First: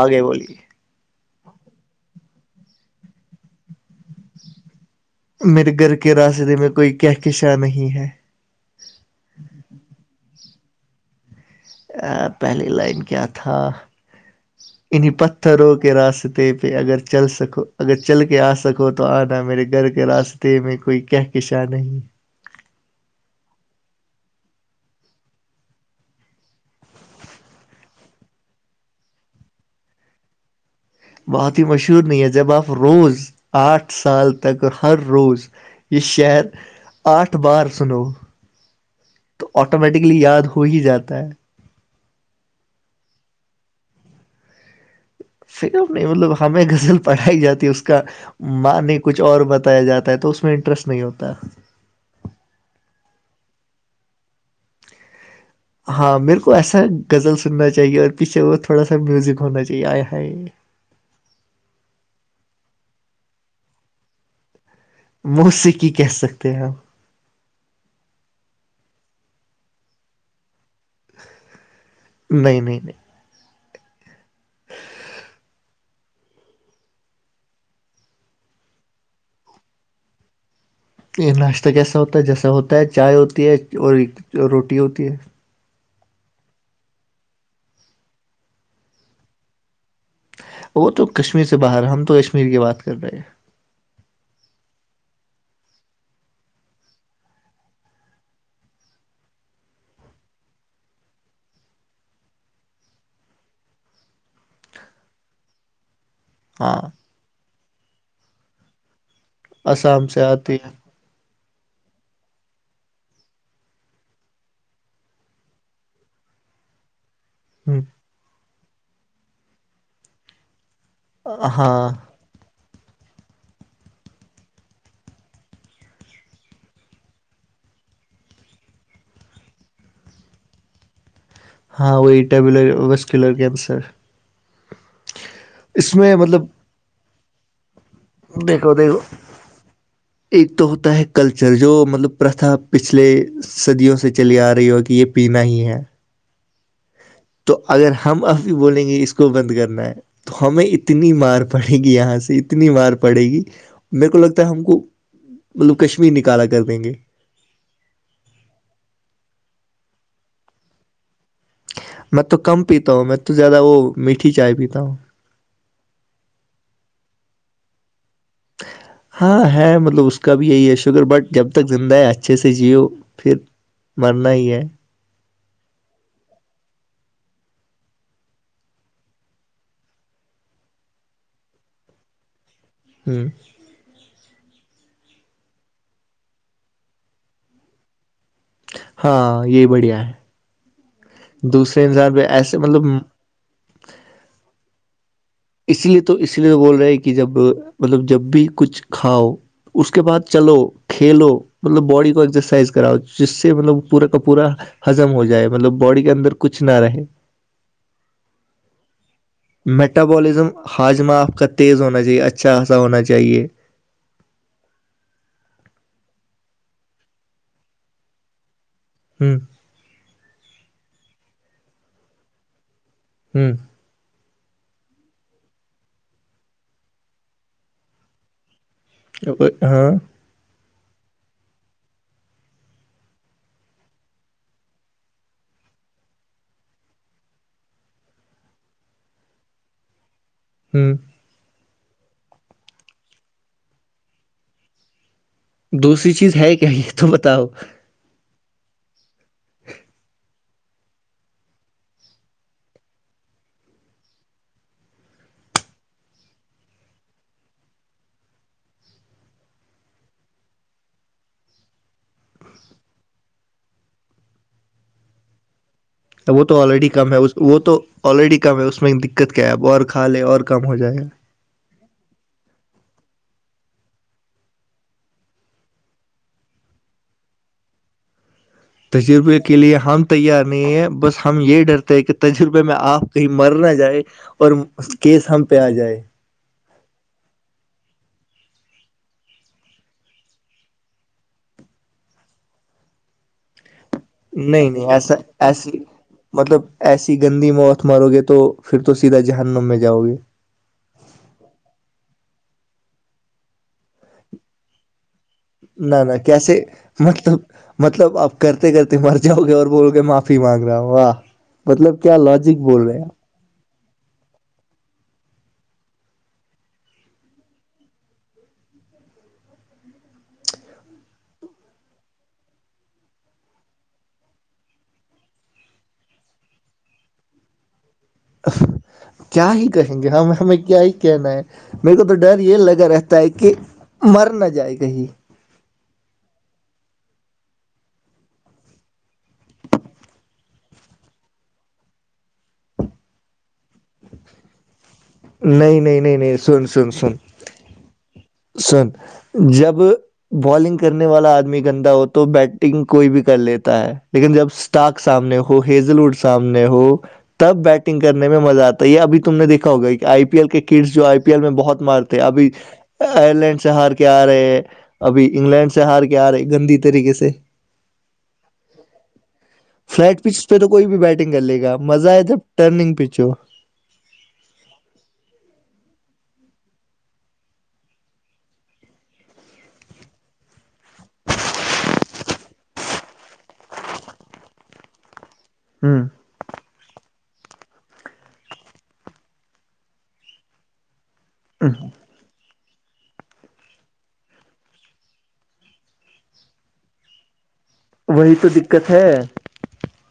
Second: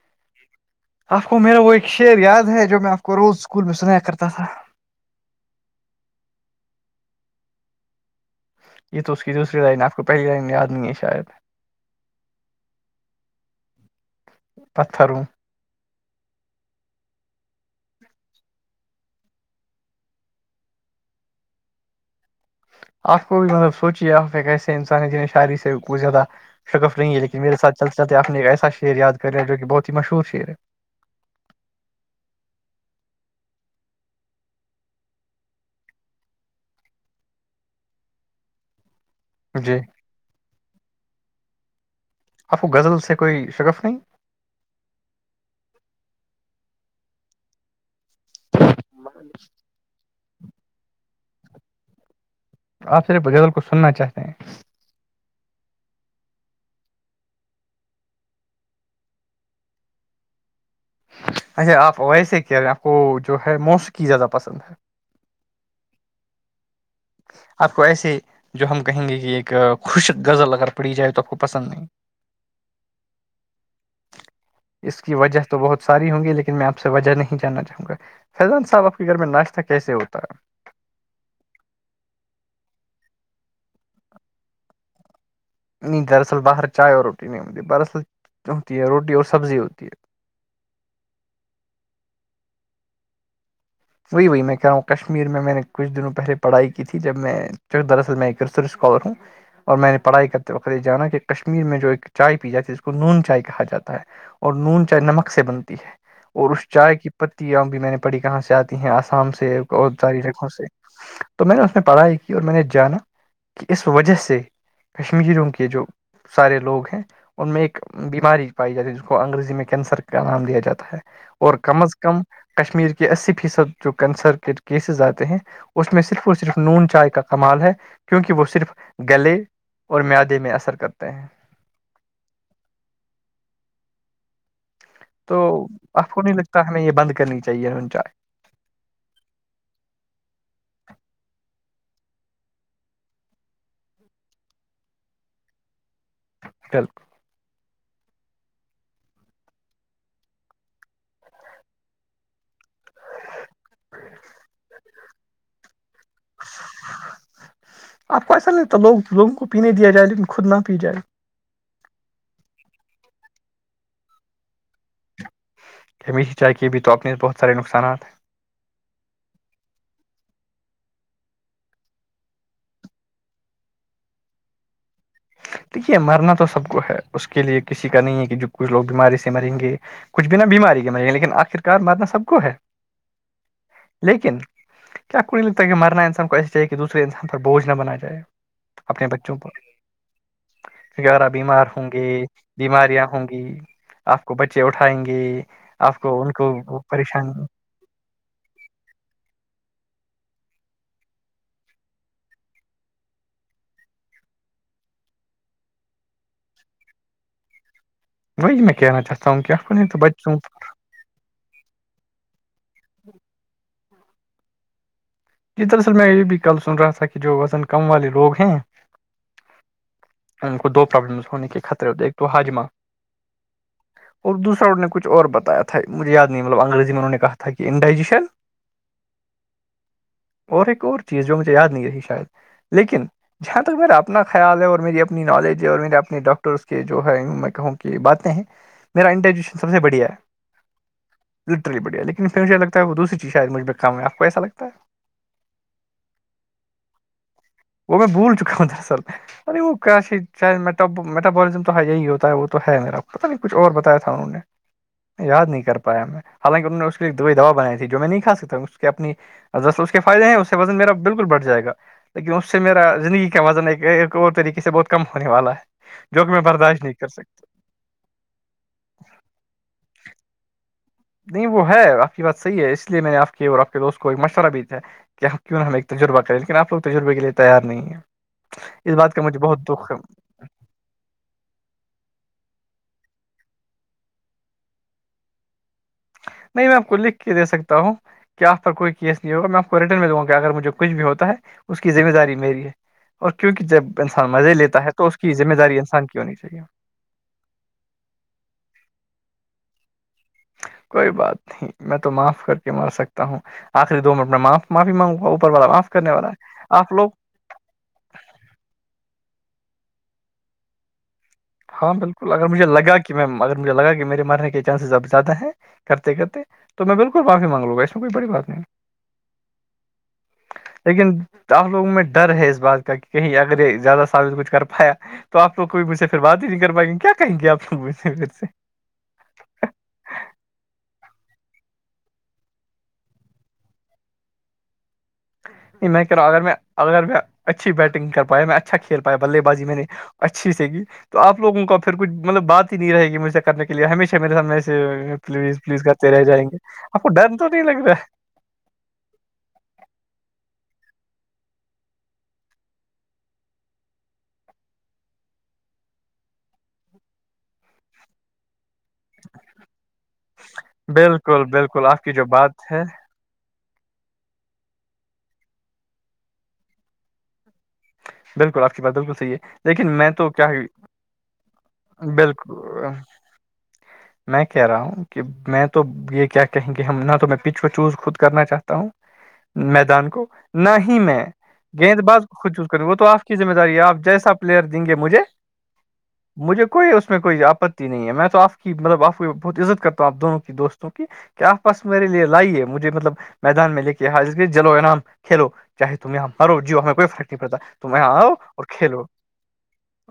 آگے بولیے آپ کو میرا وہ ایک شعر یاد ہے جو میں آپ کو روز اسکول میں سنایا کرتا تھا میرے گھر کے راستے میں کوئی کہکشا نہیں ہے یہ تو اس کی دوسری لائن ہے آپ کو پہلی لائن یاد نہیں ہے شاید پہلی لائن کیا تھا ان پتھر پت ہوں پتھروں کے راستے پہ اگر چل سکو اگر چل کے آ سکو تو آنا میرے گھر کے راستے تو میں کوئی کہہ کےشا نہیں آپ کو بھی مطلب سوچیے آپ کیسے انسان ہے جنہیں شاعری سے کو زیادہ شکف نہیںی ہے لیکن میرے ساتھ چلتے چلتے آ نے ایک ایسا شعر یاد کریا ہے جو کہ بہت ہی مشہور شعر ہے بہت ہی مشہور نہیں ہے جب آپ روز آٹھ سال تک ہر روز یہ شہر آٹھ بار سن [inaudible] تو آٹومیٹکلی یاد ہو ہی جاتا ہے آفو غزل سے کوئی شگف نہیں فرم نہیں مطلب ہمیں غزل پڑھائی جاتی ہے اس کا م نہیں کچھ اور بتایا جاتا ہے تو اس میں انٹرسٹ نہیں ہوتا ہے آپ صرف غزل کو سننا چاہتے ہیں ہاں میرے کو ایسا زل سننا چاہیے اور پیچھے اور تھوڑا سا میوزک ہونا چاہیے آائے ہائے اچا آپ ویسے کہہ رہے ہیں آپ کو جو ہے موسیقی زیادہ پسند ہے وہ سے کی کہہ سکتے ہیں ہم آپ کو ایسے جو ہم کہیں گے کہ ایک خوشک غزل اگر پڑی جائے تو آ کو پسند نہیں نہیں نہیں نہیں اس کی وجہ تو بہت ساری ہوںگی لیکن میں آپ سے وجہ نہیں جاننا چاہوں گا فیضان صاحب آپ کے گھر میں ناشتہ کیسے ہوتا ہے یہ ناشتہ کیسا ہوتا ہے جیسا ہوتا ہے چائے ہوتی ہے اور روٹی ہوتی ہے نہیں دراصل باہر چائے اور روٹی نہیں ہوتی دراصل ہوتی ہے روٹی اور سبزی ہوتی ہے وہ تو کشمیر سے باہر ہم تو کشمیر کی بات کر رہے ہیں وہی وہی میں کہہ رہا ہوں کشمیر میں نے کچھ دنوں پہلے پڑھائی کی تھی جب میں دراصل میں کرسش کور ہوں اور میں نے پڑھائی کرتے وقت یہ جانا کہ کشمیر میں جو ایک چائے پی جاتی ہے ج کو نون چائے کہا جاتا ہے اور نون چاہے نمک سے بنتی ہے اور اس ہاں چائے کی پتی بھی میں نے پڑی کہاں سے آتی ہیں آسام سے اور آسام ساری جگوں آتی سے ہے تو میں نے اس میں پڑھائی کی اور میں نے جانا کہ اس وجہ سے کشمیروں کے جو سارے لوگ ہیں ان میں ایک ہوں بیماری پائی جاتی ہے جس کو انگریزی میں کینسر کا نام دیا جاتا ہے اور کم ہاں از کم کشمیر کے اسی فیصد جو کنسر کے کیسز آتے ہیں اس میں صرف اور صرف نون چائے کا کمال ہے کیونکہ وہ صرف گلے اور میادے میں اثر کرتے ہیں ہاں وہ وسرسر [unintelligible] تو آپ میں کو نہیں لگتا ہمیں یہ بند کرنی چاہیے نون چائے ب ہو د وہ [unintelligible] ایک تو ہوتا ہے کلچر جو مطلب پرتھا پچھلے صدیوں سے چلی آ رہی ہو کہ یہ پینا ہی ہے چل [unintelligible] تو اگر ہم اب بھی بولیں گے اس کو بند کرنا ہے تو ہمیں اتنی مار پڑے گی یہاں سے اتنی مار پڑے گی میرے کو لگتا ہے ہم کو مطلب کشمیر نکالا کر دیں گے آپ کو ایسا نہیںتا لوگ لوگوں کو پینے دیا جائے لیکن خود نہ پی جائے میں تو کم پیتا ہوں میں تو زیادہ وہ میٹھی چائے پیتا ہوں ہمیشہ چائے کےے بھی تو اپنےس بہت سارے نقصات ہاں ہے مطلب اس کا بھی یہی ہے شکر بٹ جب تک زندہ ہے اچھے سے جیو پھر مرنا ہی ہے تویک یہ مرنا تو سب کو ہے اس کے لیے کسی کا نہیں ہے کہ جو کچھ لوگ بیماری سے مریں گے کچھ بنا بیماری کے مر گ لیکن آخرکار مارنا سب کو ہے ہوں [unintelligible] لیکن کیا کڑی لگتا ہے مرنا انسان کو ایسی چاہیے کہ دوسرے انسان پر بوجھ نہ بنایا جائے ہاں یہی بڑھیا ہے غیرہ بیمار دوسرے ہوں گے انسان پہ ایسے مطلب بیماریاں ہوں گی آپ کو بچے اٹھائیں گے اسی آپ لیے تو کو ان اس کو لیے بول رہے ہے کہ پریشان جب مطلب جب بھی کچھ کھاؤ اس کے بعد چلو کھیلو مطلب باڈی کو ایکسرسائز کراؤ جس سے مطلب پورا کا پورا ہزم ہو جائے مطلب باڈی کے اندر کچھ نہ رہے وہ میں کہنا چاہتا ہوں میٹابولزم ہاجمہ آپ کا تیز ہونا چاہیے اچھا خاصا ہونا چاہیے جی دراصل میں یہ بھی کل سن رہا تھا کہ جو وزن کم والے لوگ ہیں ہوں ان کو دو پرابلمز ہونے کے خطرے ہوتے ایک تو حاجمہ ہوں [unintelligible] اور دوسرا انہوں نے کچھ اور بتایا تھا مجھے یاد نہیں مطلب انگریزی میں انہوں نے کہا تھا کہ انڈائجیشن ا ہاں [unintelligible] [inaudible] اور ایک اور چیز جو مجھے یاد نہیں رہی شاید لیکن جہاں تک میرا اپنا خیال ہے اور میری اپنی نالج ہے اور میرے اپنے ڈاکٹرس کے جو ہے میں کہوں کہ باتیں ہیں میرا انٹینشن سب سے بڑی ہے ہوں [unintelligible] [inaudible] لٹرلی بڑھیا لیکن پھر مجھے لگتا ہے وہ دوسری چیز شاید مجھ پہ کام ہے آپ کو ایسا لگتا ہے دوسری چیز ہے کیا یہ تو بتاؤ وہ میں بول چکا ہوں دراصل میں ارے وہ کیسی چ میٹولزم تو یہی ہوتا ہے وہ تو ہے میرا پتا نہیں کچھ اور بتایا تھا انہوں نے یاد نہیں کر پایا ہم حالانکہ انہوں نے کے لی ایک دوئی دوا بنائی تھی جو میں نہیں کھ سکتاوں اس کی اپنی اس اس کے فائدے ہیں اس سے وزن میرا بالکل بڑھ جائے گا لیکن اس سے میرا زندگی کا وزن ایک ایک اور طریقے سے بہت کم ہونے والا ہے جو کہ میں وہ تو برداشت آلریڈی نہیں کر کم ہے سکتا وہ تو آلریڈی کم ہے اسس میں دقت کیا ہے اب اور کھا لے اور کم ہو جائے گا نہیں وہ ہے آپ کی بات صحی ہے اس لیے میں نے آپ کے اور آپ کے دوست کو ایک مشورہ بھی تھا ہے کیا کیوں ہمیں تجربہ کریں لیکن آپ کو تجربے کے لیے تیار نہیں ہے اس بات کا تجربے مجھے کے بہت لیے دکھ ہم تیار نہیں ہے بس ہم یہ ڈرتے ہیں کہ تجربے میں آپ کہیں مر نہ جائیں اور کیس ہم پہ آ جائے نہیں میں آپ کو لکھ کے دے سکتا ہوں کیا آپ پر کوئی کیس نہیں ہوگا میں آپ کو ریٹرن میں دوں گ کہ اگر مجھے کچھ بھی ہوتا ہے اس کی ذمہ داری میری ہے اور کیونکہ جب انسان مزے نہیں لیتا ہے نہیں تو ایسا اس کی ذمہ داری ایسی انسان کی ہونی چاہیے مطلب ایسی گندی موت مارو گے تو پھر تو سیدھا جہنم میں جاؤ گے کوئی بات نہیں میں تو معاف کر کے مار سکتا ہوں آخری دو منٹ میں معاف معافی مانگوں گا اوپر والا معاف نہ کرنے نہ والا کیسے ہے آپ لوگ مطلب مطلب آپ کرتے کرتے مر جاؤ گے اور بول گے معافی مانگ رہا ہوں واہ مطلب کیا لاجک بول رہے ہیں آپ مگر مجھے لگا کہ میرے مرنے کے چانسز اب زیادہ ہیں کرتے کرتے تو میں بالکل معافی مانگ لوں گا اس میں کوئی بڑی بات نہیں لیکن آ لوگوں میں ڈر ہے اس بات کا کہ کہیں اگر یہ زیادہ ثابت کچھ کر پایا تو آپوگ کوئی مجھ سے پھر بات ہی نہیں کر پائیں گے کیا کہیں گے آپ لگ مجھ سے پھر سے کیا ہی کہیں گے ہمیں ہمیں کیا ہی کہنا ہے میرے کو تو ڈر یہ لگا رہتا ہے کہ مر نہ جائے کہیں نہیں میں کہ رہا ہوں اگر میں اگر میں اچھی بیٹنگ کر پایا میں اچھا کھیل پایا بلے بازی میں نے اچھی سے گی تو آپ لوگوں کا پھر کچھ مطلب بات ہی نہیں رہے گی مجھ سے کرنے کے لیے ہمیشہ میرے سامنے سے پلیز نہیں پلیز نہیں کرتے نہیں رہ نہیں جائیں گے سن سن آپ سن کو ڈر تو نہیں لگ رہا ہے سن جب بالنگ کرنے والا آدمی گندا ہو تو بیٹنگ کوئی بھی کر لیتا ہے لیکن جب ٹاک سامنے ہو ہیزل ووڈ سامنے ہو تب بیٹنگ کرنے میں مزہ آتا یہ اب تم نے دیکا ہوگا کہ آئی پی ایل کے ہے کڈس جو آئی پی ایل بالکل میں بہت بالکل آپ کی مارتےے جو ابھی بات ہے آئرلینڈ سے ہار کے آ رہے ابھی انگلینڈ سے ہار کے آ رہے گندی طریقے سے عوو [unintelligible] [inaudible] بالکل آپ کی بات بالکل صحیح ہے لیکن میں فلیٹ تو پچ کیا پہ کوئی بھی بیٹنگ کر لے گا مزہ ہے ہے جب بالکل ٹرننگ پچ ہو میں کہہ رہا ہوں کہ میں تو یہ کیا کہیں گے ہم نہ تو میں پچو چوز خود کرنا چاہتا ہوں میدان کو نہ ہی میں گیند باز کو خود وہ تو آپ کی مہ داری ہے آپ جیسا پلیئ د گ مجھے ہوں مجھے کوئی اس میں کوئی آپتی نہیں ہے میں تو آپ کی مطلب آپ کو بہت عزت کرتا ہوںپ دونوں کی دوست کی کیا آپ پاس میرے لیے لائیے مجھے مطلب میدان میں لے کے یہاں جلو انام کھیلو چاہے تم یہاں مارو جیو ہمیں کوئی فرق نہیں پڑتا تم یہاں آؤ وہی تو اور دقت کھیلو ہے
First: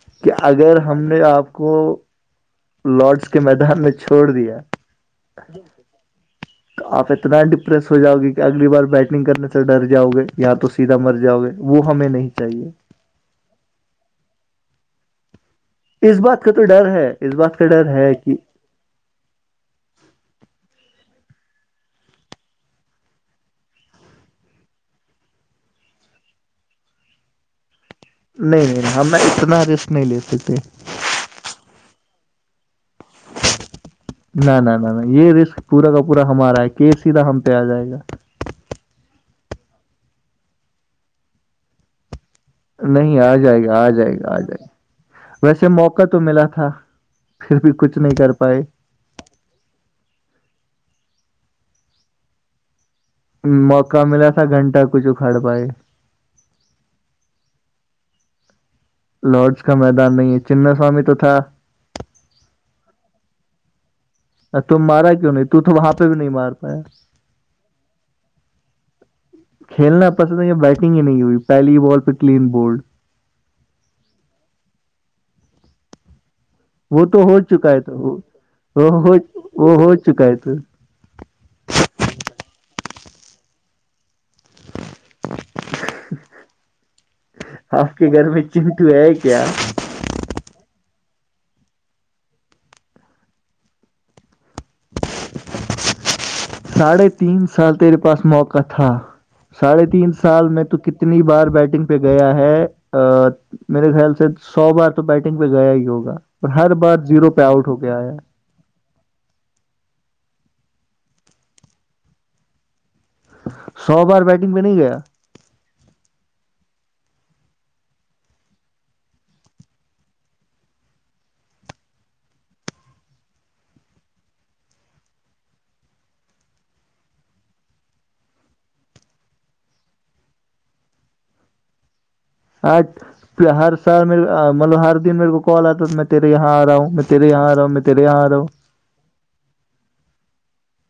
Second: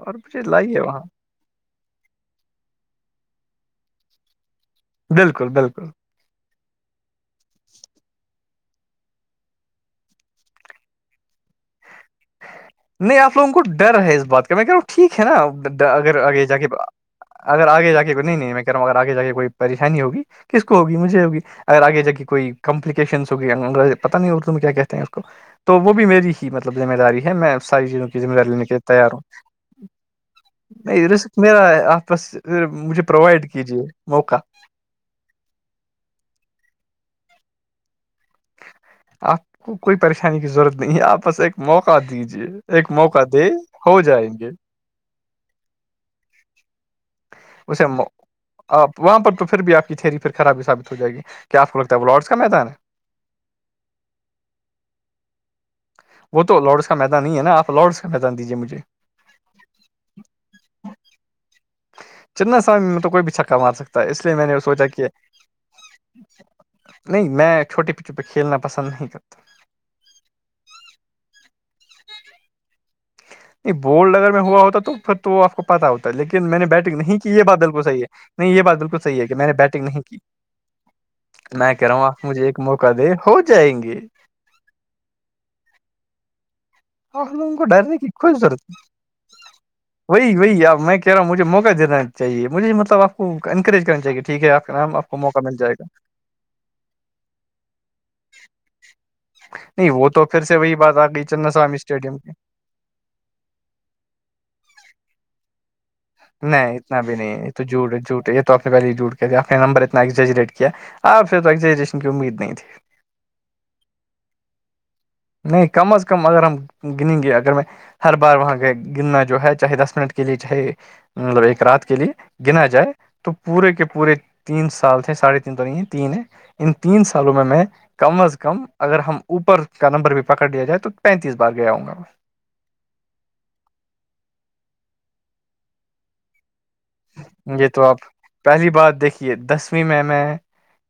اور کہ مجھے اگر لائیے وہاں ہم نے آپ کو لارڈس کے میدان میں چھوڑ دیا بالکل بالکل تو آپ اتنا ڈپریس ہو جاؤ گے کہ اگلی بار بیٹنگ کرنے سے ڈر جاؤ گے یا تو سیدھا مر جاؤ گے وہ ہمیں نہیں چاہیے نہیں آپ لوگوں کو ڈر ہے اس بات کا میں کر ٹھیک ہے نا اگر اس بات آگے کا جا تو کے ڈر ہے اس بات کا اگر ڈر آگے جا کے ہے کہ نہیں نہیں میں ہوں اگر آے جا کے کوئی پریشانی ہوگی کس کو ہوگی مجھے ہوگی اگر آگے جا کے کوئی کمپلیکیشنس ہو گیا پتہ نہیں اردو میں کیا کہتے ہیں اس کو تو وہ بھی میری ہی مطلب ذمہ داری ہے میں ساری چیزوں کی ذمہ داری لینے نہیں کے نہیں ہم تیار نے ہوں اتنا رسک نہیں لیتے تھے نہیں میرا آپس مجھے پرووائڈ کیجیے نہ نہ نہ یہ رسک پورا کا پورا ہمارا ہے کی سیدھا ہم پہ آ جائے گا آپ کو کوئی پریشانی کی ضرورت نہیں ہے آپ بس ایک موقع دیجیے ایک نہیں موقع آ دے جائے گا آ ہو جائے گا جائیں آ گے جائے گا ویسے موقع تو ملا تھا پھر بھی اسے کچھ نہیں کر پائے آپ تو وہاں پر تو پھر آپ کی تھیری پھر خرابی ثابت ہو جائےی کیا آپ کو لگتا ہے وہ لارڈس کا میدان ہے موقع ملا تھا گھنٹہ کچھ اکھاڑ پائے وہ تو لارڈس کا میدان ہی ہے نا آپ لارڈس کا میدان دیجیے مجھے لارڈس کا میدان نہیں ہے چنا سوامی تو تھا چنا سا ملب کوئی بھی چھکا مار سکتا تو اس لیے میں نے ا تم سوچا کہ مارا کیوں نہیں تو وہاں پہ بھی نہیں مار پایا نہیں میں چھوٹے پچوں پہ کھیلنا پسند نہیں کرتا کھیلنا پسند ہے یا بیٹنگ ہی نہیں ہوئی پہلی ہی بال پہ کلین بالڈ نہیں بولڈ اگر میں ہوا ہوتا توھر تو آ کو پتا ہوتا ہے لیکن میں نے بیٹھ بیٹگ وہ نہیں تو کی ہو یہ بات چکا بالکل تو صحی ہے نہیں یہ بات وہ بالکل ہو صحی ہے کہ میں نے وہ بیٹنگ ہو نہیں کی چکا ہے تو میں کہہ رہا ہوں آپ مجھے ایک موقع دے ہو جائیں گے ہاں ہم لوگوں کو آپ ڈرنے کے کی گھر کوئی میں ضرورت ہے چنٹو کیا وہی وہی آب میں کہہ رہا ہوں مجھے موقع دین چاہیے مجھے مطلب آپ کو انکریج کرنا چاہیے ٹھیک آپ کا نام وہ موقع مل جائے گا ساڑھے تین سال تیرے پاس موقع تھا ساڑھے نہیں وہ تین تو پھر سال سے میں وہی تو بات آ کتنی گئی بار چندنا سوامی بیٹنگ پہ اسٹیڈیم کی گیا ہے ا میرے خیال سے سو بار تو بیٹنگ پہ گیا ہی ہوگا ہر نہیں بار اتنا بھی زیرو پہ نہیں تو آؤٹ ہو کے جھوٹ آیا جھوٹ تو آپنے پہلے جوٹ کے تھےپ نے نمبر اتنازجریٹ کیا آپ سے توزجرین کی امید نہیں تھی سو بار بیٹنگ پہ نہیں گیا نہیں کم از کم اگر ہم گنیں گے اگر میں ہر بار وہاں گرنا جو ہے چاہے دس منٹ کے لیے چاہے مطلب ایک رات کے لیے گنا جائے تو پورے کے پورے تین سال تھے ساڑھے تین تو نہیں ہے تین ہے ان تین سالوں میں میں کم از کم اگر ہم اوپر کا نمبر بھی پکڑ لیا جائے تو پینتیس بار گیا ہ گا آج ہر سال میرے مطلب ہر دن میرے کو کال آتا میں تیرے یہاں آ رہا ہوں تیرے یہاں رہو یہ میں تو تیرے آپ یہاں رہو پہلی بات دھی کہ دسویں میں میں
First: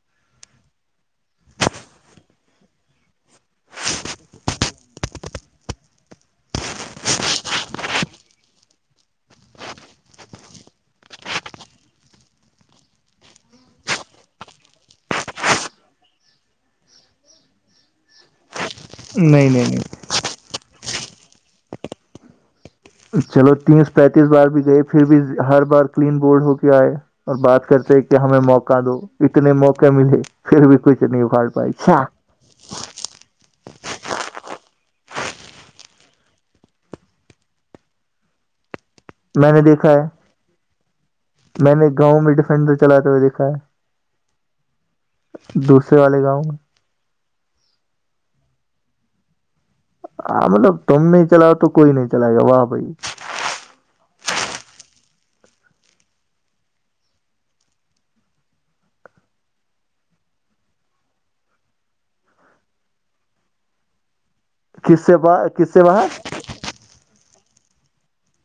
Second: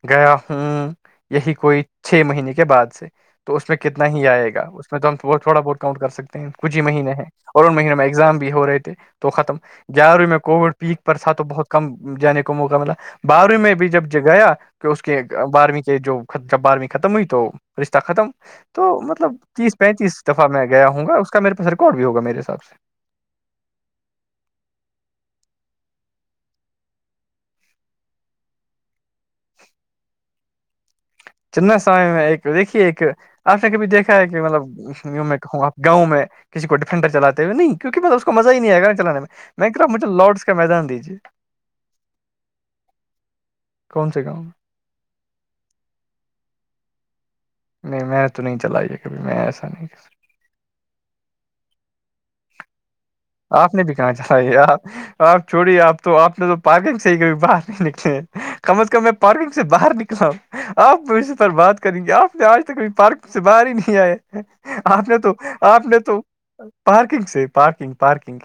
گیا ہوں یہی کوئی چھ مہینے کے بعد سے تو اس میں کتنا ہی آئے گا اس میں تو ہم تھوڑا بہت کاؤنٹ کر سکتے ہیں کچھ ہی مہینے ہیں اور ان مہینوں میں ایگزام بھی ہو رہے تھے تو ختم گیارہویں میں کووڈ پیک پر تھاا تو بہت کم جانے کو موقع ملا بارو میں بھی جب گیا کہ اس کے بارہویں کے جو جب بارہویں ختم ہوئی تو رشتہ ختم تو مطلب نہیں نہیں تیس نہیں پینتیس دفعہ میں گیا ہوں گا اس کا میرے پاس ریکارڈ بھی ہوگا میرے حساب سے چلو تیس پینتیس بار بھی گئے پھر بھی ہر بار کلین بورڈ ہو کے آئے اور بات کرتے کہ ہمیں موقع دو اتنے موقع ملے پھر بھی کچھ نہیں ہو چنا سمے میں ایک دیکھیے ایک آپ نے کبھی دیکھا ہے کہ مطلب یوں میں کہوں آپ گاؤں میں کسی کو ڈیفینڈر چلاتے ہوئے نہیں کیونکہ اس کو مزہ ہی نہیں آئے گا چلانے میں نے میں کر دیکھا رہا ہ ہے مجھے لارڈس کا میدان دیجے میں نے گاؤں میں ڈیفینڈر چلاتے ہوئے دیکھا ہے کون سے گاؤں میں دوسرے والے گاؤں میں نہیں میں نے تو نہیں چلائی ہے کبھی میں ایسا نہیں کہ س ہاں مطلب تم نہیں چلاؤ تو کوئی نہیں چلائے گا واہ بھائی آپ نے بھی کہاں چلا یہ آپ آپ چھوڑی آپ تو آپ نے تو پارکنگ صحیح کبھی باہر نہیں نکلے کم از کم میں پارکنگ سے باہر نکلا ہ آپ اس پر بات کریں گے آپ نے آج تک پارک سے باہر ہی نہیں آئے کس آپ سے نے تو کس سے آپ نے باہر تو پارکنگ سےارکگارکنگ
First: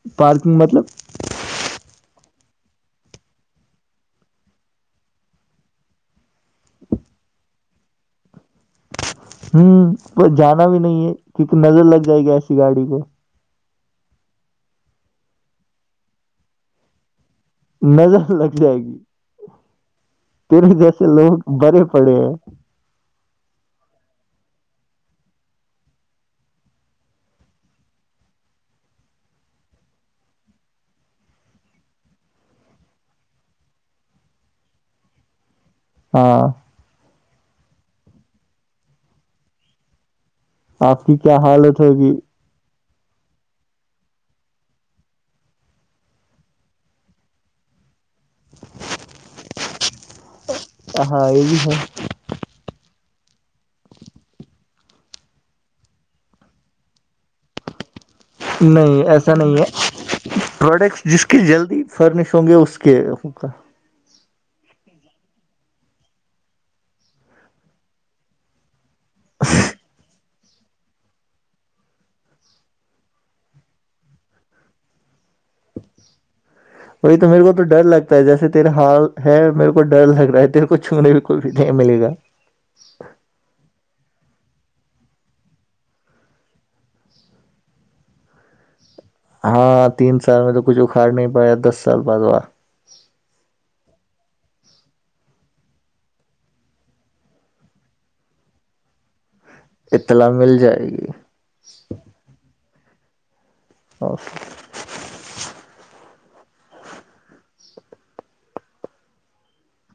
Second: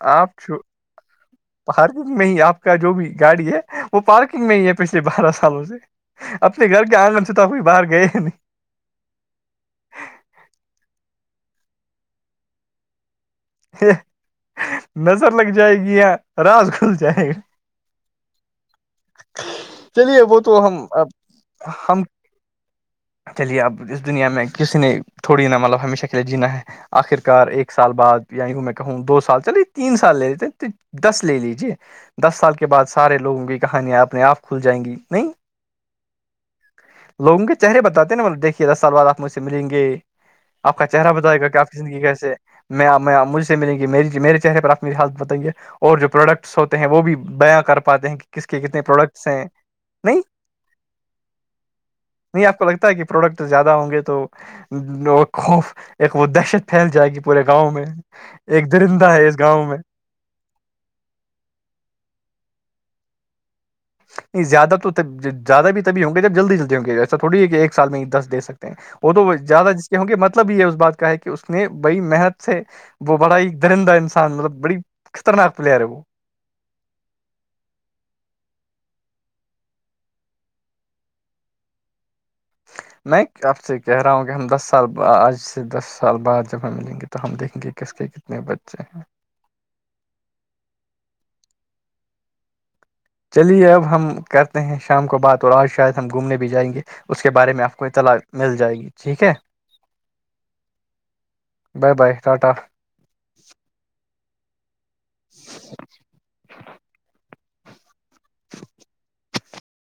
آپ پارکنگ مطلب پارکنگ میں ہی آپ کا جو بھی گاڑی ہے وہ پارکنگ میں ہی ہے پچھلے بارہ سالوں سے اپنے گھر کے آنگن سے توبئی باہر گئے ہی نہیں ہوں جانا بھی نہیں ہے کیونکہ نظر لگ جائے گی ایسی گاڑی کو نظر لگ جائے گی یا راز کھل جائے گا نظر لگ جائے گی چلیے وہ تو پھرے ہم اب جیسے لوگ برے ہم پڑے ہیں چلیے اب اس دنیا میں کسی نے تھوڑی نا مطلب ہمیشہ کے لیے جینا ہے آخر کار ایک سال بعد ی ہوں میں کہوں دو سال چلے تین سال لے لیتے دس لے لیجیے دس سال کے بعد سارے لوگوں کی کہانیاں اپنے آپ کھل جائیں گی نہیں ہاں لوگوں کے چہرے بتے ہیں ن مطل دیکھیے دس سال ب آپ مجھ سے ملیں گے آپ کا چہ کی کیا بتائے گا کہ آپ کی حالت زندگی ہوگی کیسے میں آپ میں مھ سے مل گی میری میرے چہرے پر آپ می ہیلت بتیں گے اور جو پروڈکٹس ہوتے ہیں وہ بھی بیاں کر پاتے ہیں کہ کس کے کتنے پروڈکٹس ہیں نہیں ہاں یہ بھی ہے نہیں آپ کو لگتا ہے کہ پروڈکٹ زیادہ ہوں گے تو خوف ایک وہ دہشت پھیل جائے گی پورے گاؤں میں ایک نہیں درندہ ایسا اس نہیں ہے گاؤں میں پروڈکٹس جس کی جلدی فرنش ہوں گے اس کے نہیں زیادہ تو جیاد بھی تھی ہوں گے جب جلدی جلدی ہوں گے ایسا تھوڑی ہے کہ ایک سال میں ہی دس دس سکتے ہیں وہ تو زیادہ جس کے ہوں گے مت مطلب یہ ہے اس بات کا ہے کہ اس نے بڑی محنت سے وہ بڑا ہی درندہ انسان مطلب بڑی خطرناک پلیئر ہے وہ وہی تو میرے کو تو ڈر لگتا ہے جیسے تیرےال ہے میرے کو ڈر لگ رہا ہے تیرے کو چھونے بھی کوئی بھی نہیں ملے گا میں آپ سے کہہ رہا ہوں کہ ہم دس سال آج سے دس سال بعد جب ہم ملیں گے تو ہم دیکھیں گے کس کے کتنے بچے ہیں ہاں تین سال میں تو کچھ اکھاڑ نہیں پایا دس سال بعد وہ چلیے اب ہم کرتے ہیں شام کو بات اور آج شاید ہم گھومنے بھی جائیں گے اس کے بارے میں آپ کو اطلاع مل جائے گی ٹھیک ہے اطلاع مل جائے گی بائے بائے ٹاٹا او [inaudible] [unintelligible] [inaudible] [unintelligible]